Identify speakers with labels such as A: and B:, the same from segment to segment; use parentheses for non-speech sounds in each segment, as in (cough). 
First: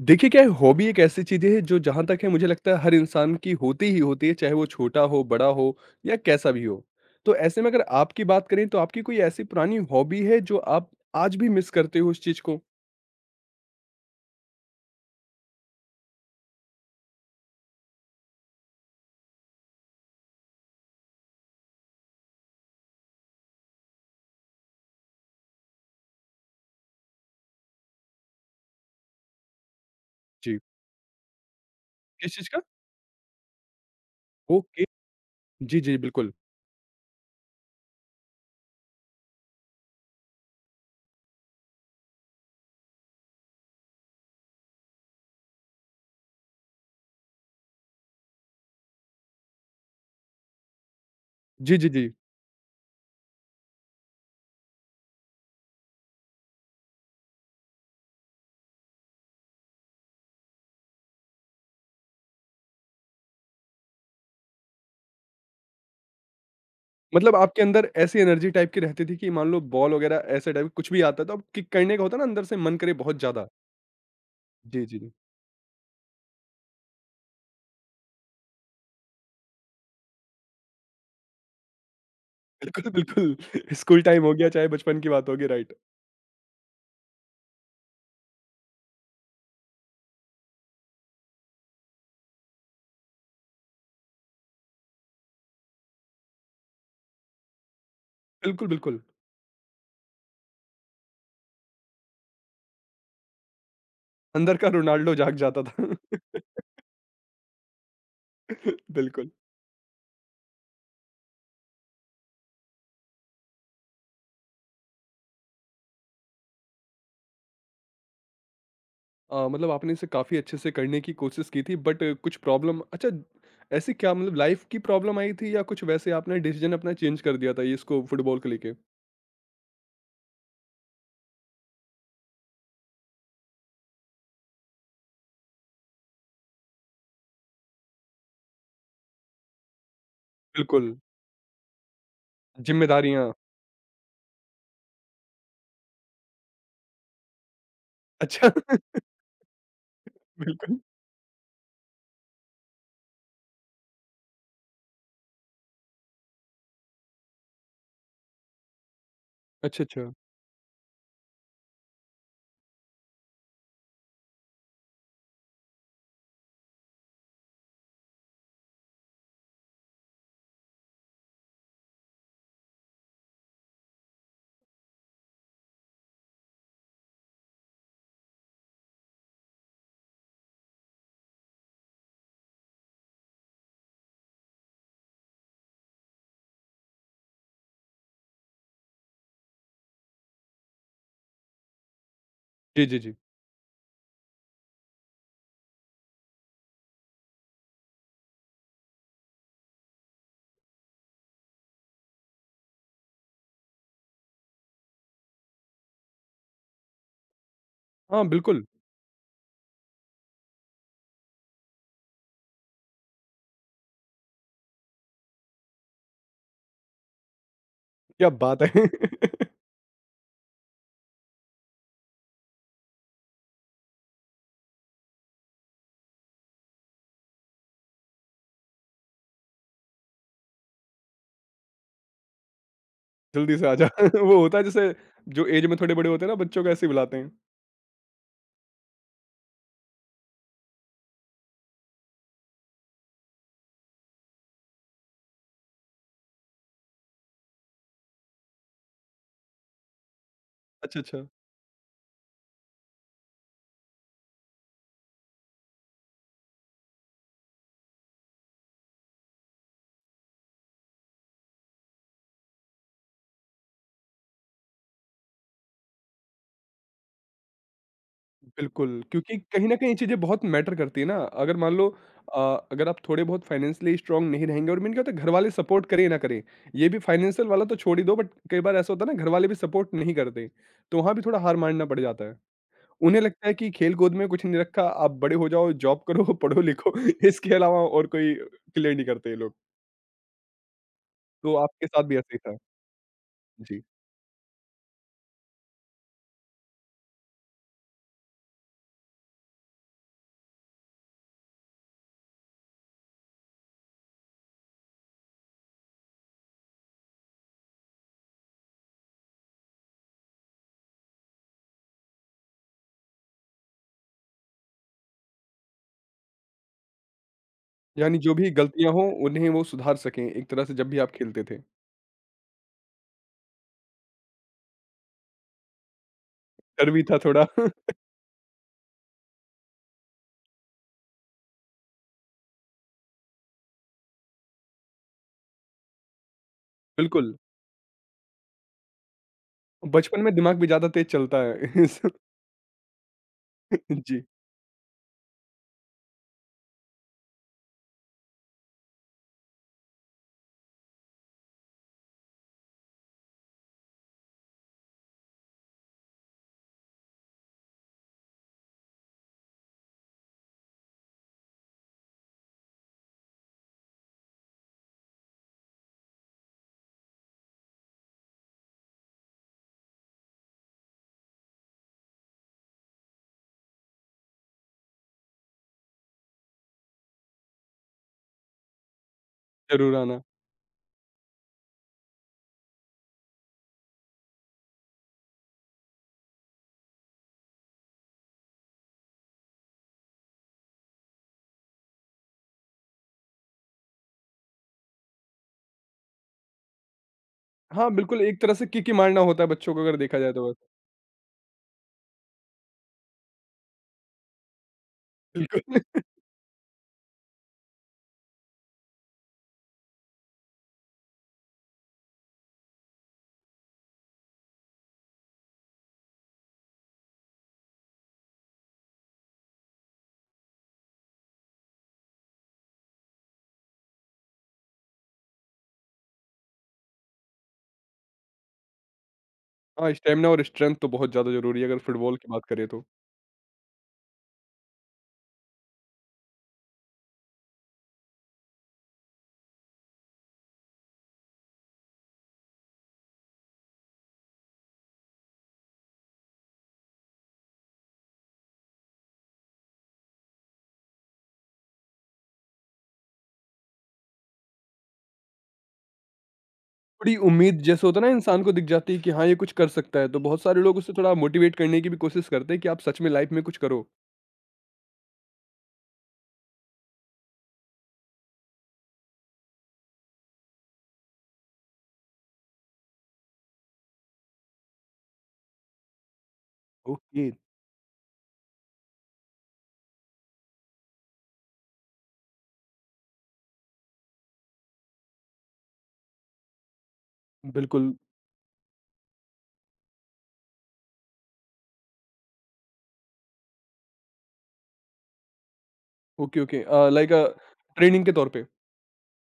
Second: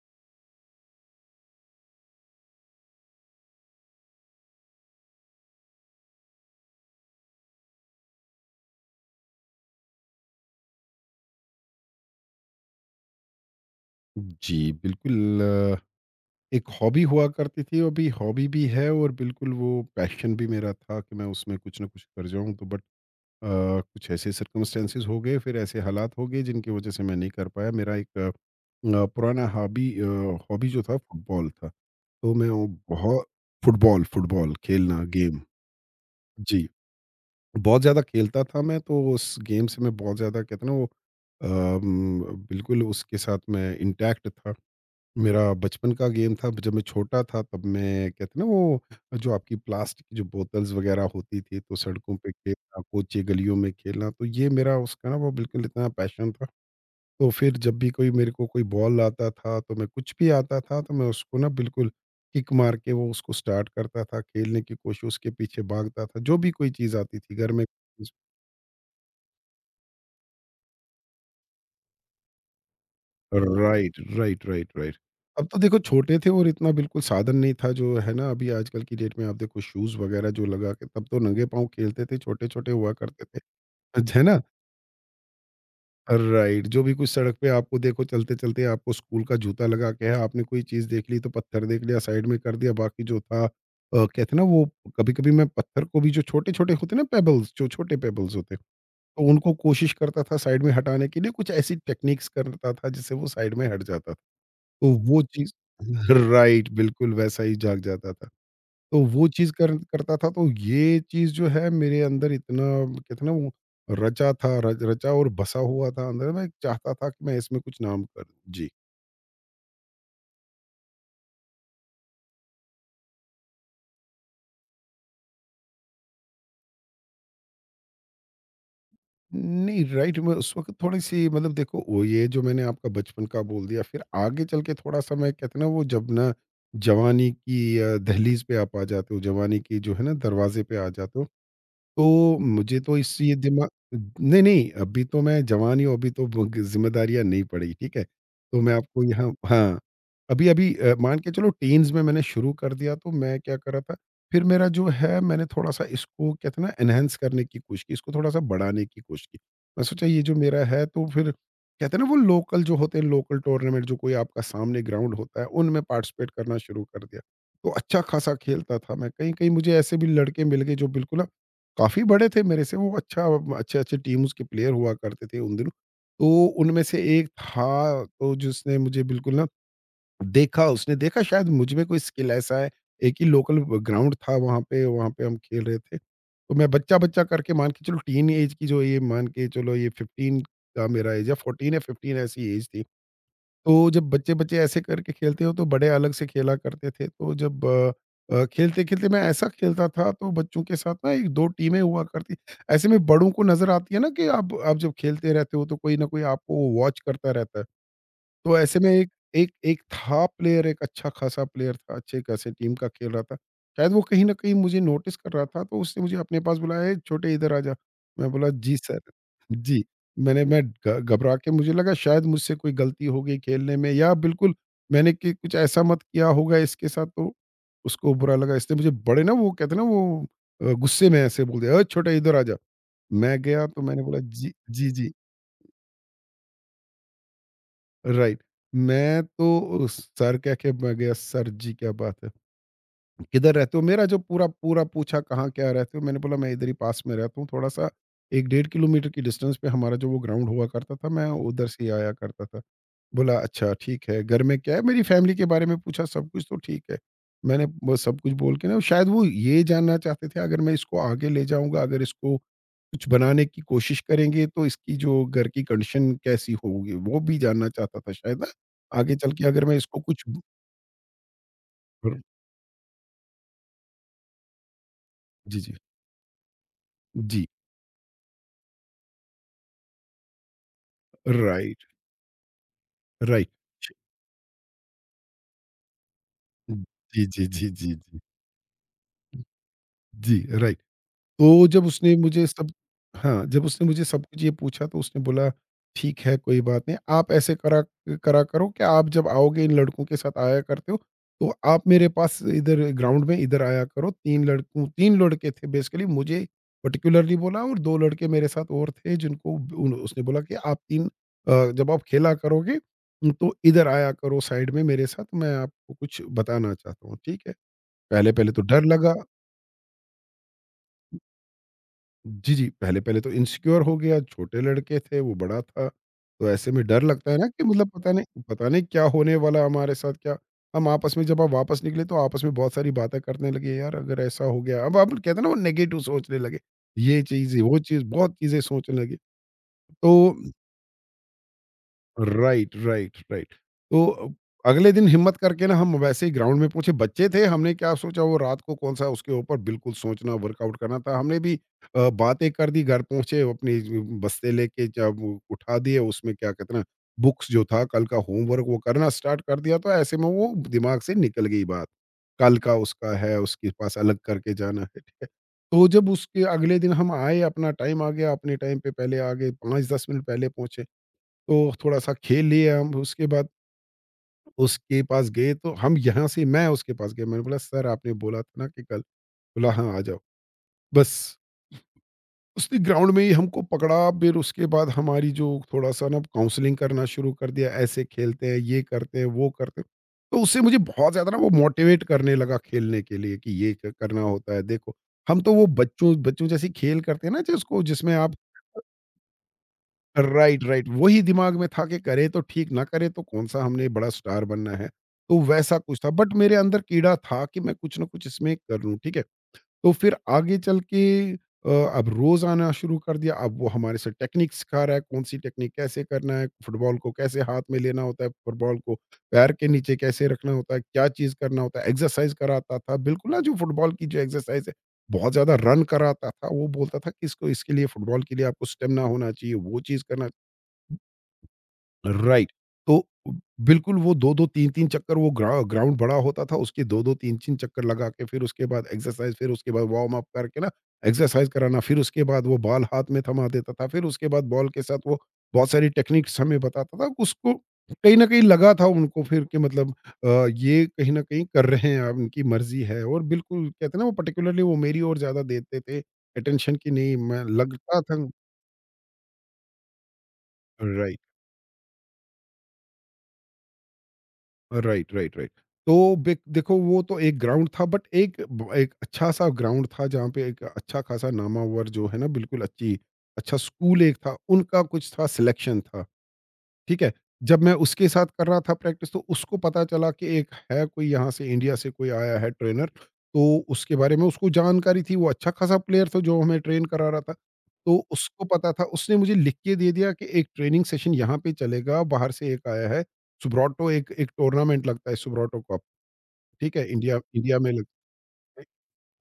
A: देखिए क्या है हॉबी एक ऐसी चीज है जो जहां तक है मुझे लगता है हर इंसान की होती ही होती है चाहे वो छोटा हो बड़ा हो या कैसा भी हो तो ऐसे में अगर आपकी बात करें तो आपकी कोई ऐसी पुरानी हॉबी है जो आप आज भी मिस करते हो उस चीज को
B: जी, बिल्कुल एक हॉबी हुआ करती थी, अभी हॉबी भी है और बिल्कुल वो पैशन भी मेरा था कि मैं उसमें कुछ न कुछ कर जाऊँ तो बट अ, कुछ ऐसे सर्कमस्टेंसेस हो गए, फिर ऐसे हालात हो गए जिनकी वज़ह से मैं नहीं कर पाया। मेरा एक पुराना हॉबी, अ,
A: जी
B: हॉबी जो था फुटबॉल था। तो
A: किस
B: मैं
A: चीज का
B: वो बहुत फुटबॉल फुटबॉल
A: ओके
B: खेलना गेम।
A: जी जी बिल्कुल
B: जी, बहुत ज़्यादा खेलता था मैं। तो उस गेम से मैं बहुत ज़्यादा, कहते हैं ना वो अम, बिल्कुल उसके साथ मैं इंटैक्ट था। मेरा बचपन का गेम था। जब मैं छोटा था तब मैं, कहते ना वो, जो आपकी प्लास्टिक की जो बोतल्स वगैरह होती थी तो
A: जी जी जी
B: सड़कों पे खेलना, कोचे गलियों में खेलना, तो ये मेरा उसका ना वो बिल्कुल इतना पैशन था। तो फिर जब भी कोई मेरे को कोई बॉल आता था तो, मैं कुछ भी आता था तो मैं उसको ना बिल्कुल किक मार के वो उसको स्टार्ट करता था खेलने की कोशिश, उसके पीछे भागता था जो भी कोई चीज़ आती थी
A: मतलब
B: घर
A: आपके
B: में।
A: अंदर ऐसी एनर्जी टाइप की रहती थी कि मान लो बॉल वगैरह ऐसे टाइप कुछ भी आता तो अब किक करने का होता ना अंदर से मन करे बहुत ज्यादा
B: राइट, राइट, राइट,
A: जी
B: राइट।
A: जी जी
B: अब तो देखो छोटे थे और इतना बिल्कुल साधन नहीं था जो है ना, अभी आजकल की डेट में आप देखो शूज़ वगैरह जो लगा के, तब तो नंगे पाँव खेलते थे, छोटे-छोटे
A: बिल्कुल
B: हुआ करते
A: बिल्कुल
B: थे।
A: (laughs) स्कूल टाइम
B: है
A: हो
B: ना?
A: गया चाहे बचपन की बात होगी राइट
B: राइट, जो भी कुछ सड़क पे आपको देखो, चलते-चलते आपको स्कूल का जूता लगा के है, आपने कोई चीज़ देख ली तो पत्थर देख लिया साइड में कर दिया, बाकी जो था, कहते हैं ना वो, कभी-कभी मैं पत्थर को भी, जो छोटे-छोटे होते हैं ना पेबल्स, जो छोटे पेबल्स होते हैं,
A: बिल्कुल बिल्कुल
B: तो उनको कोशिश करता था साइड में हटाने के लिए, कुछ ऐसी टेक्निक्स करता था जिससे वो साइड में हट जाता था।
A: अंदर का
B: तो
A: रोनाल्डो
B: वो
A: जाग
B: चीज़
A: जाता था
B: (laughs) राइट, बिल्कुल वैसा ही जाग जाता था।
A: (laughs)
B: तो वो
A: बिल्कुल।
B: चीज़ कर करता था, तो ये चीज़ जो है मेरे अंदर इतना, कहते हैं ना वो, रचा था, र रचा और बसा हुआ था अंदर। मैं चाहता था कि मैं इसमें कुछ नाम कर दूँ। जी।
A: मतलब आपने इसे काफ़ी अच्छे से करने की कोशिश की थी बट कुछ प्रॉब्लम अच्छा ऐसी क्या मतलब लाइफ की प्रॉब्लम आई थी या कुछ वैसे आपने डिसीजन अपना चेंज कर दिया था ये इसको फुटबॉल को लेके?
B: नहीं राइट, मैं उस वक़्त थोड़ी-सी मतलब देखो वो, ये जो मैंने आपका बचपन का बोल दिया, फिर आगे चल के थोड़ा-सा मैं, कहते हैं ना वो जब ना जवानी की दहलीज़ पे आप आ जाते हो, जवानी की जो है ना दरवाज़े पे आ
A: बिल्कुल।
B: जाते हो। तो मुझे तो इस
A: ज़िम्मेदारियाँ।
B: ये दिमा, नहीं, नहीं, अभी तो मैं जवान ही हूँ, अभी तो ब ज़िम्मेदारियाँ नहीं पड़ी, ठीक है?
A: अच्छा।
B: तो मैं
A: (laughs)
B: आपको यहाँ, हाँ, अभी-अभी
A: बिल्कुल।
B: मान के चलो टीन्स में मैंने शुरू कर दिया, तो मैं क्या कर रहा था, फिर मेरा जो है मैंने थोड़ा-सा इसको, कहते हैं ना, एनहांस करने की कोशिश की, इसको थोड़ा-सा बढ़ाने की कोशिश की।
A: अच्छा,
B: मैं सोचा
A: अच्छा।
B: ये जो मेरा है, तो फिर कहते हैं ना वो लोकल जो होते हैं, लोकल टूर्नामेंट जो कोई आपका सामने ग्राउंड होता है, उनमें पार्टिसिपेट करना शुरू कर दिया। तो अच्छा खासा खेलता था मैं, कहीं-कहीं मुझे ऐसे भी लड़के मिल गए जो बिल्कुल ना काफ़ी बड़े थे मेरे से। वो अच्छा, अच्छे-अच्छे टीम्स के प्लेयर हुआ करते थे उन दिनों। तो उनमें से एक था, तो जिसने मुझे बिल्कुल ना देखा, उसने देखा शायद मुझ में कोई स्किल ऐसा है, एक ही लोकल ग्राउंड था वहाँ पे, वहाँ पे हम खेल रहे थे। तो मैं बच्चा-बच्चा करके, मान के चलो टीन ऐज की, जो ये मान के चलो ये 15 का मेरा ऐज है, 14 या 15 ऐसी ऐज थी।
A: जी, जी, जी।
B: तो जब बच्चे-बच्चे ऐसे करके खेलते हो तो बड़े अलग से खेला करते थे। तो जब खेलते-खेलते मैं ऐसा खेलता था तो बच्चों के साथ ना 1-2 टीमें हुआ करती। ऐसे में बड़ों को नज़र आती है ना कि आप जब खेलते रहते हो तो कोई ना कोई आपको वॉच करता रहता है।
A: हाँ,
B: तो
A: बिल्कुल।
B: ऐसे में एक एक एक था प्लेयर, एक अच्छा ख़ासा प्लेयर था, अच्छे ख़ासे टीम का खेल रहा था। शायद वो कहीं न कहीं मुझे नोटिस कर रहा था, तो उसने मुझे अपने पास बुलाया, "ए छोटे इधर आ जा।"
A: क्या
B: मैं बोला,
A: बात
B: "जी
A: है!
B: सर।"
A: (laughs)
B: जी, मैंने मैं घ घबरा के, मुझे लगा शायद मुझसे कोई गलती हो गई खेलने में, या बिल्कुल मैंने कि कुछ ऐसा मत किया होगा इसके साथ तो उसको बुरा लगा। इसने मुझे बड़े ना वो कहते हैं ना वो गुस्से में ऐसे बोल दिया, "ए छोटा इधर आ जा।" मैं
A: जल्दी
B: गया
A: से आ
B: तो
A: जा।
B: मैंने बोला,
A: (laughs) वो
B: "जी,
A: होता है
B: जी,
A: जैसे
B: जी।"
A: जो एज में थोड़े बड़े होते हैं ना बच्चों को ऐसे ही बुलाते हैं।
B: राइट। मैं तो सर कह के मैं गया, "सर जी क्या बात है? किधर रहते हो?" मेरा जो पूरा पूरा पूछा, "कहाँ क्या रहते हो?" मैंने बोला, "मैं इधर ही पास में रहता हूँ, थोड़ा-सा 1 डेढ़ किलोमीटर की डिस्टेंस पे हमारा जो वो ग्राउंड हुआ करता
A: अच्छा,
B: था, मैं
A: अच्छा।
B: उधर से ही आया करता था।" बोला, "अच्छा ठीक है, घर में क्या है?" मेरी फैमिली के बारे में पूछा, सब कुछ तो ठीक है। मैंने वो सब कुछ बोल के, ना शायद वो ये जानना चाहते थे, अगर मैं इसको आगे ले जाऊँगा, अगर इसको कुछ बनाने की कोशिश करेंगे तो इसकी जो घर की कंडीशन कैसी होगी वो भी जानना चाहता था शायद ना,
A: बिल्कुल,
B: आगे चल
A: क्योंकि
B: के अगर
A: कहीं न
B: मैं
A: कहीं ये
B: इसको
A: चीज़ें
B: कुछ
A: बहुत मैटर करती है ना, अगर मान लो
B: र-।
A: अगर आप थोड़े बहुत फाइनेंशियली स्ट्रॉन्ग नहीं रहेंगे और मेन क्या होता है घरवाले
B: जी जी
A: सपोर्ट करें या ना करें, ये भी
B: जी,
A: फाइनेंशियल वाला तो छोड़ ही दो बट कई बार ऐसा होता है ना घरवाले भी सपोर्ट नहीं करते, तो वहाँ भी थोड़ा हार
B: राइट
A: मानना पड़ जाता है। उन्हें लगता
B: राइट,
A: है कि
B: जी
A: खेल-कूद में कुछ नहीं रखा, आप बड़े हो जाओ, जॉब करो, पढ़ो-लिखो,
B: जी
A: (laughs)
B: जी
A: इसके
B: जी,
A: अलावा
B: जी
A: और कोई क्लियर नहीं करते ये लोग,
B: जी, राइट।
A: तो
B: तो जब
A: आपके साथ
B: उसने
A: भी ऐसा ही
B: मुझे
A: था?
B: सब, हाँ, जब
A: जी,
B: उसने मुझे सब कुछ ये पूछा तो उसने बोला, "ठीक है, कोई बात नहीं। आप ऐसे करा करा करो कि आप जब आओगे इन लड़कों के साथ आया करते हो, तो आप मेरे पास इधर ग्राउंड में इधर आया करो।" 3 लड़के थे बेसिकली, मुझे पार्टिकुलरली बोला और 2 लड़के मेरे साथ और थे जिनको उन उसने बोला कि आप 3, जब आप खेला करोगे तो इधर आया करो साइड में मेरे साथ, मैं आपको कुछ बताना चाहता हूँ, ठीक है।
A: यानी जो भी
B: पहले-पहले तो डर
A: गलतियाँ हों
B: लगा।
A: उन्हें वो सुधार सकें एक तरह से जब भी आप खेलते थे,
B: जी, जी। पहले-पहले तो इनसिक्योर हो गया, छोटे लड़के थे, वो बड़ा था। तो ऐसे में
A: डर
B: डर
A: भी था
B: लगता है ना
A: थोड़ा।
B: कि मतलब
A: (laughs)
B: पता नहीं क्या होने वाला हमारे साथ क्या। हम आपस में, जब आप वापस निकले तो आपस में बहुत सारी बातें करने लगे, यार अगर ऐसा हो गया, अब आप कहते हैं ना वो नेगेटिव सोचने लगे। ये
A: बिल्कुल।
B: चीज़, वो चीज़, बहुत चीज़ें सोचने लगे। तो
A: बचपन में दिमाग भी ज़्यादा तेज़ चलता है। (laughs)
B: Right, right, right. तो
A: जी,
B: अगले दिन हिम्मत करके ना हम वैसे ही ग्राउंड में पहुँचे, बच्चे थे, हमने क्या सोचा वो रात को, कौन-सा उसके ऊपर बिल्कुल सोचना वर्कआउट करना था। हमने भी बातें कर दी, घर पहुँचे अपनी ज बस्ते लेके, जब वो उठा दिए उसमें क्या कहते हैं ना बुक्स, जो था कल का होमवर्क वो करना स्टार्ट कर दिया, तो ऐसे में वो दिमाग से निकल गई बात। कल का उसका है, उसके पास अलग करके जाना है, ठीक है। तो जब उसके अगले दिन हम आए, अपना टाइम आ गया, अपने टाइम पे पहले आ गए, 5-10 मिनट पहले पहुँचे। तो थोड़ा-सा खेल लिए हम, उसके बाद उसके पास गए, तो हम यहाँ से, मैं उसके पास गया, मैंने बोला, "सर आपने बोला था ना कि कल।" बोला,
A: ज़रूर
B: "हाँ, आ जाओ।"
A: आना।
B: बस उसने ग्राउंड में ही हमको पकड़ा, फिर उसके बाद हमारी जो थोड़ा-सा ना काउंसलिंग करना शुरू कर दिया, ऐसे खेलते हैं, ये करते हैं, वो करते हैं। तो उससे मुझे बहुत ज़्यादा ना वो मोटिवेट करने लगा खेलने के लिए, कि ये क करना होता है, देखो। हम तो वो बच्चों बच्चों जैसे खेल करते हैं ना, जिसको
A: हाँ,
B: जिसमें
A: बिल्कुल
B: आप
A: एक तरह से किक ही मारना होता है बच्चों को अगर देखा जाए तो बस।
B: Right, right. वही दिमाग में था कि करें तो ठीक, ना करें तो कौन-सा हमने बड़ा स्टार बनना है। तो
A: बिल्कुल।
B: वैसा कुछ
A: (laughs)
B: था, बट मेरे अंदर कीड़ा था कि मैं कुछ न कुछ इसमें कर लूँ, ठीक है? तो फिर आगे चल के अ, अब रोज़ आना शुरू कर दिया। अब वो हमारे से टेक्निक सिखा रहा है, कौन-सी टेक्निक कैसे करना है, फुटबॉल को कैसे हाथ में लेना होता है, फुटबॉल को पैर के नीचे कैसे रखना होता है, क्या चीज़ करना होता है। एक्सरसाइज़ कराता था, बिल्कुल ना जो फुटबॉल की जो एक्सरसाइज़ है, बहुत ज़्यादा रन कराता था। वो बोलता था कि इसको, इसके लिए फुटबॉल के लिए आपको स्टेमिना होना चाहिए, वो
A: हाँ,
B: चीज़ करना,
A: स्टैमिना और स्ट्रेंथ तो बहुत ज़्यादा ज़रूरी है अगर फुटबॉल की बात
B: राइट।
A: करें तो।
B: तो बिल्कुल वो 2-2 3-3 चक्कर, वो ग्राउंड बड़ा होता था, उसके 2-2 3-3 चक्कर लगा के, फिर उसके बाद एक्सरसाइज़, फिर उसके बाद वार्म अप करके ना एक्सरसाइज़ कराना, फिर उसके बाद वो बॉल हाथ में थमा देता था, फिर उसके बाद बॉल के साथ वो बहुत सारी टेक्निक्स हमें बताता था। उसको कहीं न कहीं लगा था उनको फिर, कि मतलब ये कहीं न कहीं कर रहे हैं, अब इनकी मर्ज़ी है, और बिल्कुल कहते हैं ना वो पार्टिकुलरली वो मेरी ओर ज़्यादा देते थे अटेंशन, कि नहीं
A: थोड़ी
B: मैं
A: उम्मीद जैसे
B: लगता
A: होता है ना
B: था
A: इंसान को दिख जाती है कि हाँ, ये कुछ कर सकता है, तो बहुत सारे लोग उसे थोड़ा
B: राइट।
A: मोटिवेट करने की भी कोशिश करते हैं कि आप सच में लाइफ़ में कुछ करो।
B: Right, right, right. तो बिक देखो वो तो एक ग्राउंड था, बट एक ब एक अच्छा-सा ग्राउंड था, जहाँ पे एक अच्छा-खासा नामावर जो है ना, बिल्कुल अच्छी, अच्छा स्कूल एक था, उनका कुछ था सिलेक्शन था। ठीक है?
A: ओके,
B: जब मैं उसके साथ कर रहा था प्रैक्टिस तो उसको पता चला कि एक है कोई यहाँ से इंडिया से कोई आया है ट्रेनर, तो उसके बारे में उसको जानकारी थी, वो अच्छा खासा प्लेयर था जो हमें ट्रेन करा रहा था।
A: बिल्कुल।
B: तो उसको पता था, उसने मुझे लिख के दे दिया कि एक ट्रेनिंग सेशन यहाँ पे चलेगा, बाहर से एक आया है, सुब्राटो एक एक टूर्नामेंट लगता है सुब्राटो कप,
A: ओके, ओके
B: ठीक है?
A: लाइक
B: इंडिया
A: अ,
B: इंडिया में
A: ट्रेनिंग
B: लगता
A: के तौर पे।
B: है।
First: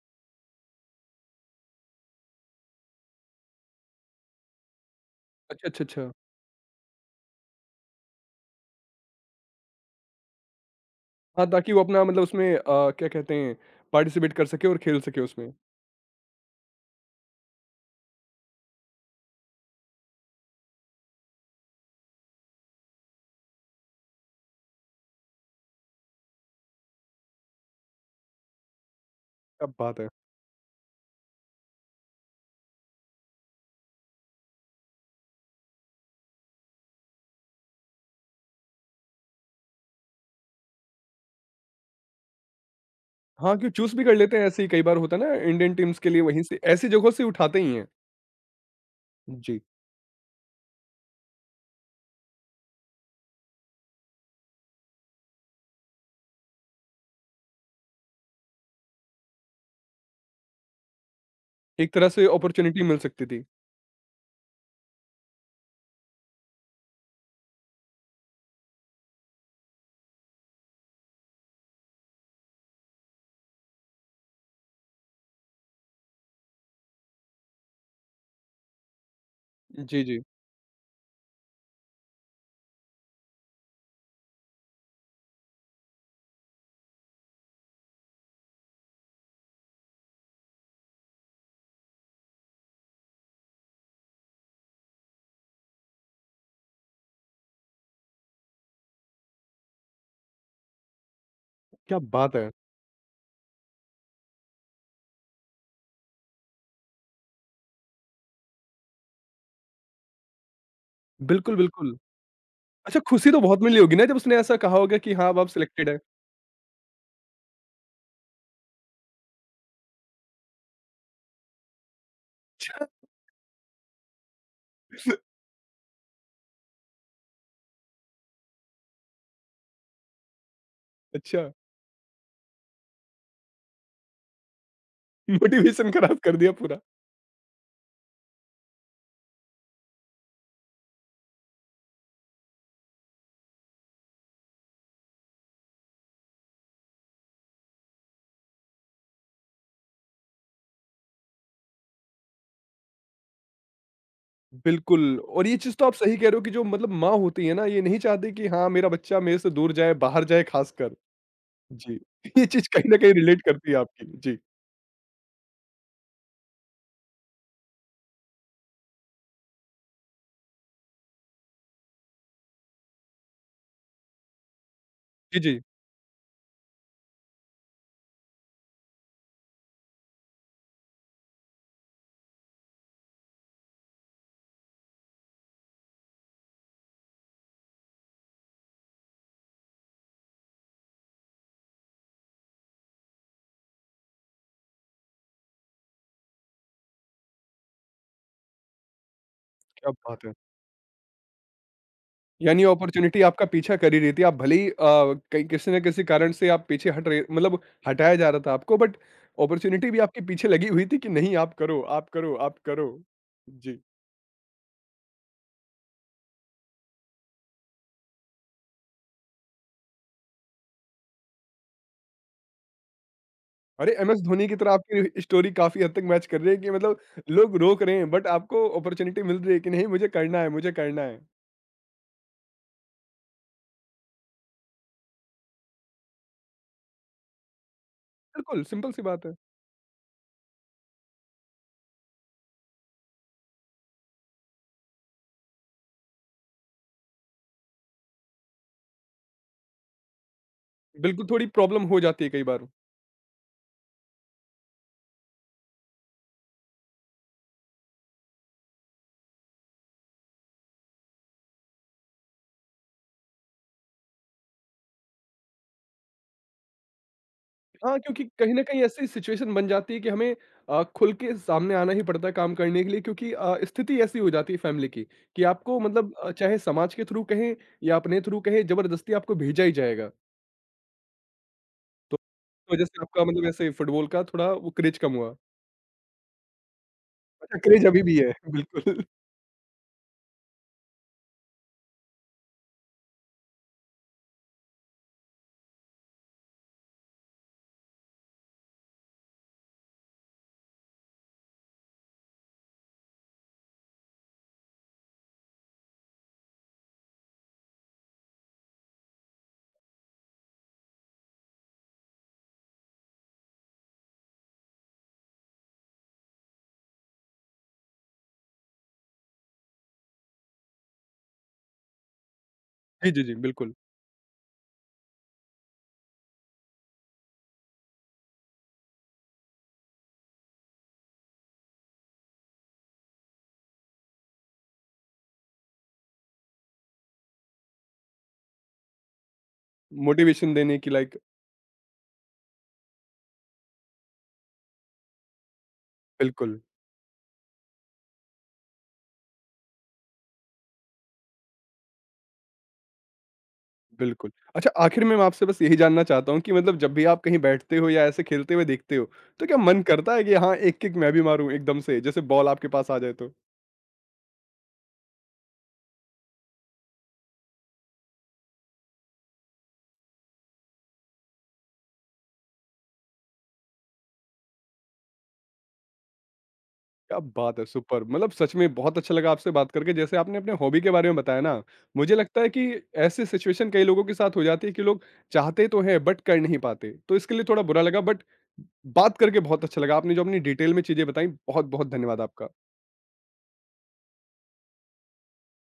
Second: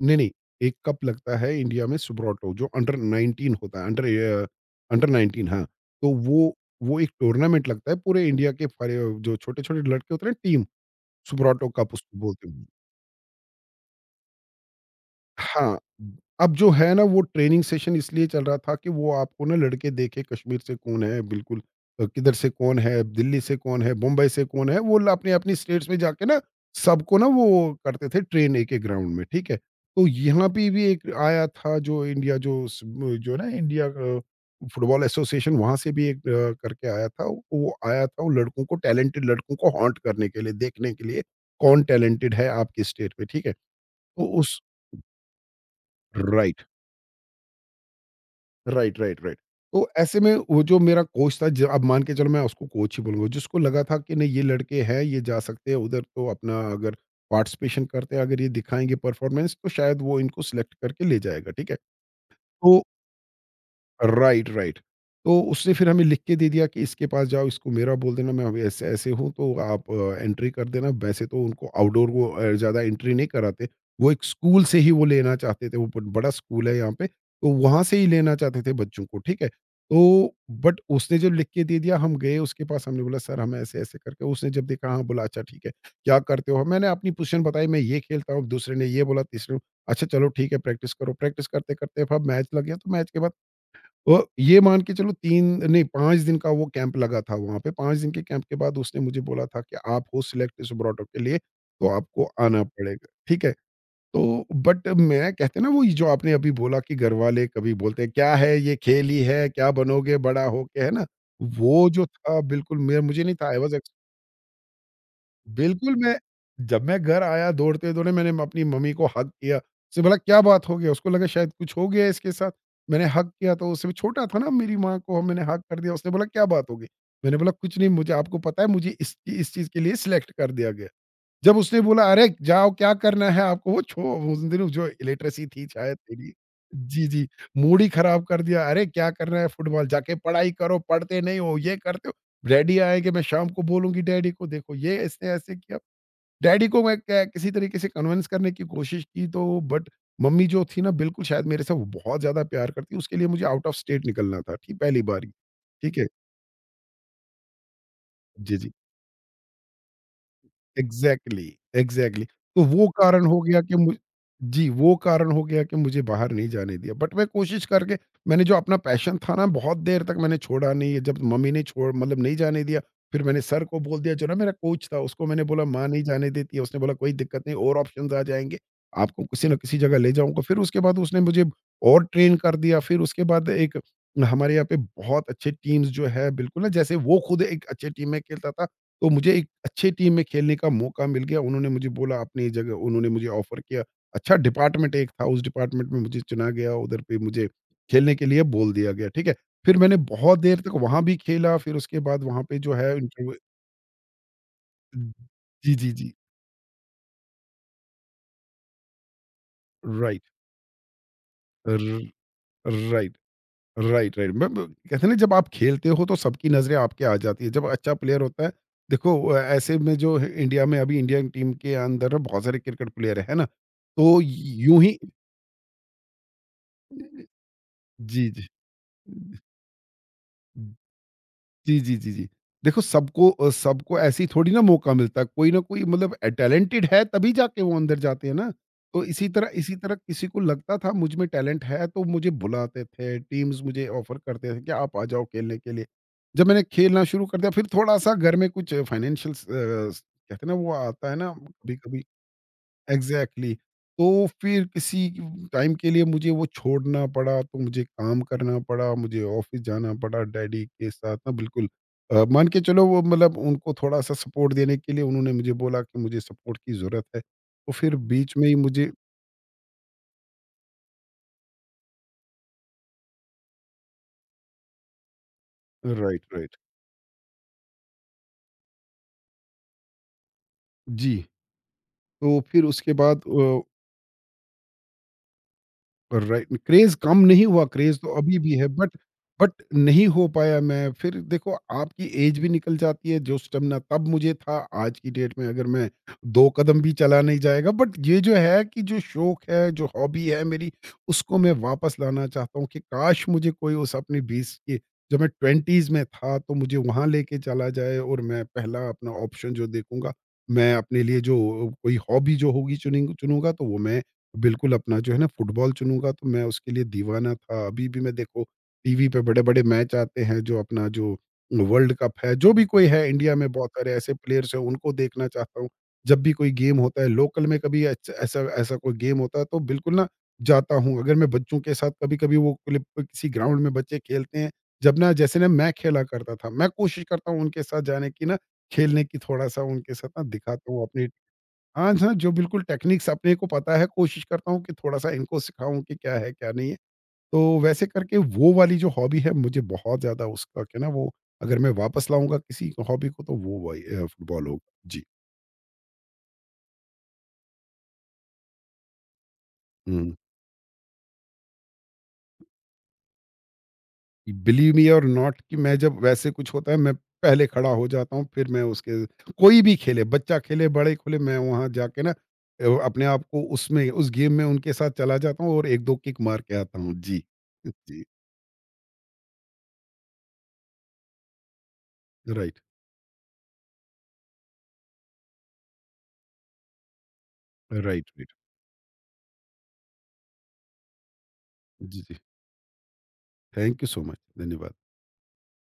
B: नहीं, नहीं, 1 कप लगता है इंडिया में सुब्रोटो जो अंडर 19 होता है, अ, अंडर 19, हाँ,
A: अच्छा, अच्छा,
B: तो
A: अच्छा।
B: वो एक टूर्नामेंट लगता है पूरे इंडिया के फरे जो छोटे-छोटे लड़के होते हैं ना टीम,
A: हाँ,
B: सुब्रोटो
A: ताकि वो
B: कप
A: अपना
B: उसको
A: मतलब
B: बोलते
A: उसमें
B: हैं।
A: क्या कहते हैं पार्टिसिपेट कर सके और खेल सके उसमें।
B: हाँ, अब जो है ना वो ट्रेनिंग सेशन इसलिए चल रहा था कि वो आपको ना लड़के देखे कश्मीर से कौन है, बिल्कुल किधर से कौन है, दिल्ली से कौन है, बम्बई से कौन है, वो ल अपनी-अपनी स्टेट्स में जाके ना सबको ना वो करते थे ट्रेन एक-एक ग्राउंड में, ठीक है।
A: क्या बात
B: तो
A: है!
B: यहाँ पे भी एक आया था जो है ना इंडिया फुटबॉल एसोसिएशन वहाँ से भी एक करके आया था। वो आया था वो लड़कों को टैलेंटेड लड़कों को हॉन्ट करने के लिए, देखने के लिए कौन टैलेंटेड है आपके स्टेट में, ठीक है।
A: हाँ, क्यों चूज़ भी कर
B: तो
A: लेते हैं
B: उस
A: ऐसे ही कई बार होता है ना इंडियन टीम्स के लिए वहीं से
B: राइट।
A: ऐसी जगहों से उठाते ही हैं।
B: Right, right, right.
A: जी।
B: तो ऐसे में वो जो मेरा कोच था जो अब मान के चलो मैं उसको कोच ही बोलूंगा, जिसको लगा था कि नहीं ये लड़के हैं ये जा सकते हैं उधर, तो अपना अगर पार्टिसिपेशन करते हैं, अगर ये दिखाएंगे परफॉर्मेंस, तो शायद वो इनको सिलेक्ट करके ले जाएगा, ठीक है।
A: एक तरह से
B: तो
A: अपॉर्च्युनिटी मिल सकती थी।
B: Right, right. तो उसने फिर हमें लिख के दे दिया कि इसके पास जाओ, इसको मेरा बोल देना मैं अभी ऐसे-ऐसे हूँ, तो आप एंट्री कर देना। वैसे तो उनको आउटडोर को ज़्यादा एंट्री नहीं कराते। वो एक स्कूल से ही वो लेना चाहते थे, वो ब बड़ा स्कूल है यहाँ पे, तो वहाँ से ही लेना चाहते थे बच्चों को, ठीक है।
A: जी, जी।
B: तो बट उसने जब लिख के दे दिया, हम गए उसके पास, हमने बोला सर हम ऐसे-ऐसे करके, उसने जब देखा हाँ, बोला अच्छा ठीक है, क्या करते हो? मैंने अपनी पोज़ीशन बताई, मैं ये खेलता हूँ, दूसरे ने ये बोला, तीसरे ने- अच्छा चलो ठीक है प्रैक्टिस करो। प्रैक्टिस करते-करते अब मैच लग गया, तो मैच के बाद और ये मान के चलो 3 नहीं 5 दिन का वो कैंप लगा था वहाँ पे, 5 दिन के कैंप के बाद उसने मुझे बोला था कि आप हो सिलेक्ट इस ब्रॉडक्ट के लिए, तो
A: क्या
B: आपको
A: बात है!
B: आना पड़ेगा, ठीक है। तो बट मैं कहते हैं ना वो जो आपने अभी बोला कि घरवाले कभी बोलते हैं, "क्या है ये खेल ही है, क्या बनोगे बड़ा होके?" है ना?
A: बिल्कुल,
B: वो
A: बिल्कुल।
B: जो था बिल्कुल, मैं
A: अच्छा
B: मुझे
A: खुशी
B: नहीं
A: तो
B: था, आई
A: बहुत
B: वाज़
A: मिली होगी ना जब उसने ऐसा कहा होगा कि हाँ, अब आप सिलेक्टेड
B: बिल्कुल,
A: हैं।
B: मैं जब मैं घर आया दौड़ते-दौड़े मैंने अपनी मम्मी को हग किया। उसने बोला क्या बात हो गया? उसको लगा शायद कुछ हो गया इसके साथ। मैंने हग किया तो उससे छोटा था ना, मेरी माँ को मैंने हग कर दिया। उसने बोला क्या बात हो गई? मैंने बोला कुछ नहीं, मुझे आपको पता है मुझे इस चीज़ के लिए सिलेक्ट कर दिया गया।
A: अच्छा,
B: जब उसने बोला, "अरे! जाओ क्या करना है आपको?" वो छो उस दिन जो
A: (laughs)
B: इलिटरेसी थी
A: मोटिवेशन
B: शायद
A: खराब
B: मेरी,
A: कर दिया पूरा।
B: जी, जी, मूड ही ख़राब कर दिया। "अरे! क्या करना है फुटबॉल? जाके पढ़ाई करो, पढ़ते नहीं हो, ये करते हो।" डैडी आएँगे, मैं शाम को बोलूँगी डैडी को, "देखो ये इसने ऐसे किया।" डैडी को मैं क किसी तरीके से कन्विंस करने की कोशिश की, तो बट मम्मी जो थी ना बिल्कुल, शायद मेरे से वो बहुत ज़्यादा प्यार करती है, उसके लिए मुझे आउट ऑफ स्टेट निकलना था, ठीक पहली
A: बिल्कुल
B: बारी,
A: और ये चीज़ तो आप
B: ठीक है?
A: सही कह रहे हो कि जो मतलब माँ होती है ना ये नहीं चाहती कि
B: जी,
A: हाँ,
B: जी।
A: मेरा बच्चा मेरे से दूर जाए, बाहर जाए खासकर।
B: एग्ज़ैक्टली,
A: जी,
B: एग्ज़ैक्टली।
A: (laughs) ये
B: तो
A: चीज़
B: वो
A: कहीं न कहीं
B: कारण हो
A: रिलेट
B: गया
A: करती
B: कि
A: है
B: मु
A: आपकी। जी।
B: जी, वो कारण हो गया कि मुझे बाहर नहीं जाने दिया। बट मैं कोशिश करके मैंने जो अपना पैशन था ना बहुत देर तक मैंने छोड़ा नहीं है। जब मम्मी ने छोड़ मतलब नहीं जाने दिया, फिर मैंने सर को बोल दिया जो ना मेरा कोच था, उसको
A: जी,
B: मैंने
A: जी।
B: बोला माँ नहीं जाने देती है। उसने बोला कोई दिक्कत नहीं और ऑप्शंस आ जाएँगे, आपको किसी न किसी जगह ले जाऊँगा। फिर उसके बाद उसने मुझे और ट्रेन कर दिया। फिर उसके बाद एक हमारे यहाँ पे बहुत अच्छे टीम्स जो है बिल्कुल ना, जैसे वो खुद एक अच्छे टीम में खेलता था, तो मुझे एक अच्छे टीम में खेलने का मौका मिल गया। उन्होंने मुझे बोला अपनी जगह, उन्होंने मुझे ऑफ़र किया। अच्छा डिपार्टमेंट एक था, उस डिपार्टमेंट में मुझे चुना गया, उधर पे मुझे खेलने के लिए बोल दिया गया, ठीक है। फिर
A: क्या
B: मैंने
A: बात है!
B: बहुत देर तक वहाँ भी खेला, फिर उसके बाद वहाँ पे
A: यानी
B: जो है
A: अपॉर्च्युनिटी
B: इंटरव्यू,
A: आपका पीछा कर ही रही थी, आप भले ही कहीं किसी
B: जी,
A: न
B: जी,
A: किसी
B: जी।
A: कारण से आप पीछे हट रहे मतलब हटाया जा रहा था आपको बट अपॉर्च्युनिटी भी
B: राइट,
A: आपके पीछे लगी हुई थी कि नहीं आप करो, आप
B: र
A: करो, आप करो।
B: राइट,
A: जी।
B: Right, right. ब ब कहते हैं ना जब आप खेलते हो तो सबकी नज़रें आपके आ जाती है। जब अच्छा प्लेयर होता है, देखो ऐसे में जो है इंडिया में अभी इंडियन टीम के अंदर ना बहुत सारे क्रिकेट प्लेयर हैं, है ना?
A: अरे! एमएस
B: तो
A: धोनी की तरह
B: यूँ ही,
A: आपकी स्टोरी काफ़ी हद तक मैच कर रही है कि मतलब लोग रोक रहे हैं बट
B: जी, जी।
A: आपको अपॉर्च्युनिटी मिल रही है कि नहीं मुझे करना है, मुझे करना है।
B: जी, जी, जी, जी। देखो सबको ऐसे ही थोड़ी ना मौका मिलता है, कोई ना कोई मतलब टैलेंटेड है, तभी जाके वो अंदर जाते हैं ना।
A: बिल्कुल, सिंपल सी
B: तो
A: बात है।
B: इसी तरह किसी को लगता था मुझ में टैलेंट है, तो मुझे बुलाते थे, टीम्स मुझे ऑफ़र करते थे कि आप आ जाओ खेलने के लिए। जब मैंने खेलना शुरू कर दिया, फिर थोड़ा-सा घर में कुछ फाइनेंशियल कहते हैं ना वो आता है
A: बिल्कुल,
B: ना
A: थोड़ी प्रॉब्लम हो
B: कभी-कभी,
A: जाती है कई बार।
B: Exactly exactly. तो फिर किसी टाइम के लिए मुझे वो छोड़ना पड़ा, तो मुझे काम करना पड़ा, मुझे ऑफिस जाना पड़ा डैडी के साथ ना बिल्कुल, मान के चलो वो मतलब उनको थोड़ा सा सपोर्ट देने के लिए, उन्होंने मुझे बोला कि मुझे सपोर्ट की ज़रूरत है, तो फिर
A: हाँ, क्योंकि
B: बीच में
A: कहीं
B: ही
A: न कहीं
B: मुझे,
A: ऐसी सिचुएशन बन जाती है कि हमें खुल के सामने आना ही पड़ता है काम करने के लिए क्योंकि स्थिति ऐसी हो जाती है फैमिली की कि आपको मतलब
B: राइट, राइट,
A: चाहे समाज के थ्रू कहें या अपने थ्रू कहें ज़बरदस्ती आपको भेजा ही जाएगा।
B: जी,
A: तो
B: तो फिर
A: इस वजह
B: उसके
A: से
B: बाद
A: आपका मतलब ऐसे फुटबॉल का थोड़ा वो क्रेज़ कम हुआ।
B: राइट, क्रेज कम नहीं
A: अच्छा
B: हुआ,
A: क्रेज़
B: क्रेज
A: अभी
B: तो
A: भी है
B: अभी भी
A: (laughs)
B: है,
A: बिल्कुल।
B: बट नहीं हो पाया। मैं फिर देखो आपकी एज भी निकल जाती है, जो स्टेमिना तब मुझे था, आज की डेट में अगर मैं 2 कदम भी चला नहीं जाएगा, बट ये जो है कि जो शौक है, जो हॉबी है मेरी, उसको मैं वापस लाना चाहता हूँ कि काश मुझे कोई उस अपने 20 के, जब मैं ट्वेंटीज में था, तो मुझे वहां लेके चला जाए, और मैं पहला अपना ऑप्शन जो देखूंगा, मैं अपने लिए जो कोई हॉबी जो होगी चुनूंगा, तो वो मैं बिल्कुल अपना जो है ना फुटबॉल चुनूँगा, तो मैं उसके लिए दीवाना था। अभी भी मैं देखो टीवी पे बड़े-बड़े मैच आते हैं, जो अपना जो वर्ल्ड कप है, जो भी कोई है,
A: जी, जी,
B: इंडिया
A: जी,
B: में बहुत
A: बिल्कुल।
B: सारे ऐसे प्लेयर्स हैं उनको देखना चाहता हूँ। जब भी कोई गेम होता है लोकल में, कभी ऐच ऐसा ऐसा कोई गेम होता है तो बिल्कुल ना जाता हूँ। अगर मैं बच्चों के साथ कभी-कभी वो क्लिप, किसी ग्राउंड में बच्चे खेलते हैं, जब ना जैसे ना मैं खेला करता था, मैं कोशिश करता हूँ उनके साथ जाने की ना, खेलने की थोड़ा-सा उनके साथ ना
A: मोटिवेशन
B: दिखाता
A: देने
B: हूँ
A: की
B: अपनी,
A: लाइक
B: हाँ, हाँ, जो बिल्कुल टेक्निक्स अपने को पता है, कोशिश करता हूँ कि थोड़ा-सा इनको सिखाऊँ कि क्या है, क्या
A: बिल्कुल।
B: नहीं है। तो वैसे करके वो वाली जो हॉबी है, मुझे बहुत ज़्यादा उसका क्या ना वो, अगर मैं वापस लाऊँगा किसी हॉबी को, तो वो वही
A: बिल्कुल।
B: फुटबॉल
A: अच्छा
B: होगा। जी।
A: आखिर में मैं आपसे बस यही जानना चाहता हूँ कि मतलब जब भी आप कहीं बैठते हो या ऐसे खेलते हुए देखते हो, तो क्या मन
B: हुँ।
A: करता है कि हाँ, एक किक मैं भी मारूँ एकदम से जैसे बॉल आपके पास आ जाए तो?
B: बिलीव मी और नॉट कि मैं, जब वैसे कुछ होता है, मैं पहले खड़ा हो जाता हूँ, फिर मैं उसके, कोई भी खेले, बच्चा खेले, बड़े खेले, मैं वहाँ जाके ना अपने आप को उसमें उस गेम में उनके साथ चला जाता हूँ और 1-2 किक मार के आता हूँ।
A: क्या
B: जी।
A: बात है!
B: जी,
A: सुपर मतलब सच में बहुत अच्छा लगा आपसे बात करके जैसे आपने अपने हॉबी के बारे में बताया ना, मुझे लगता है
B: राइट,
A: कि ऐसी सिचुएशन कई लोगों के साथ हो जाती है कि लोग चाहते तो हैं बट कर नहीं पाते। तो इसके लिए थोड़ा बुरा
B: राइट,
A: लगा बट
B: राइट।
A: बात करके बहुत अच्छा लगा। आपने जो अपनी डिटेल में चीज़ें बताई बहुत-बहुत
B: जी, जी।
A: धन्यवाद आपका।
B: Thank you so much, Daniwa.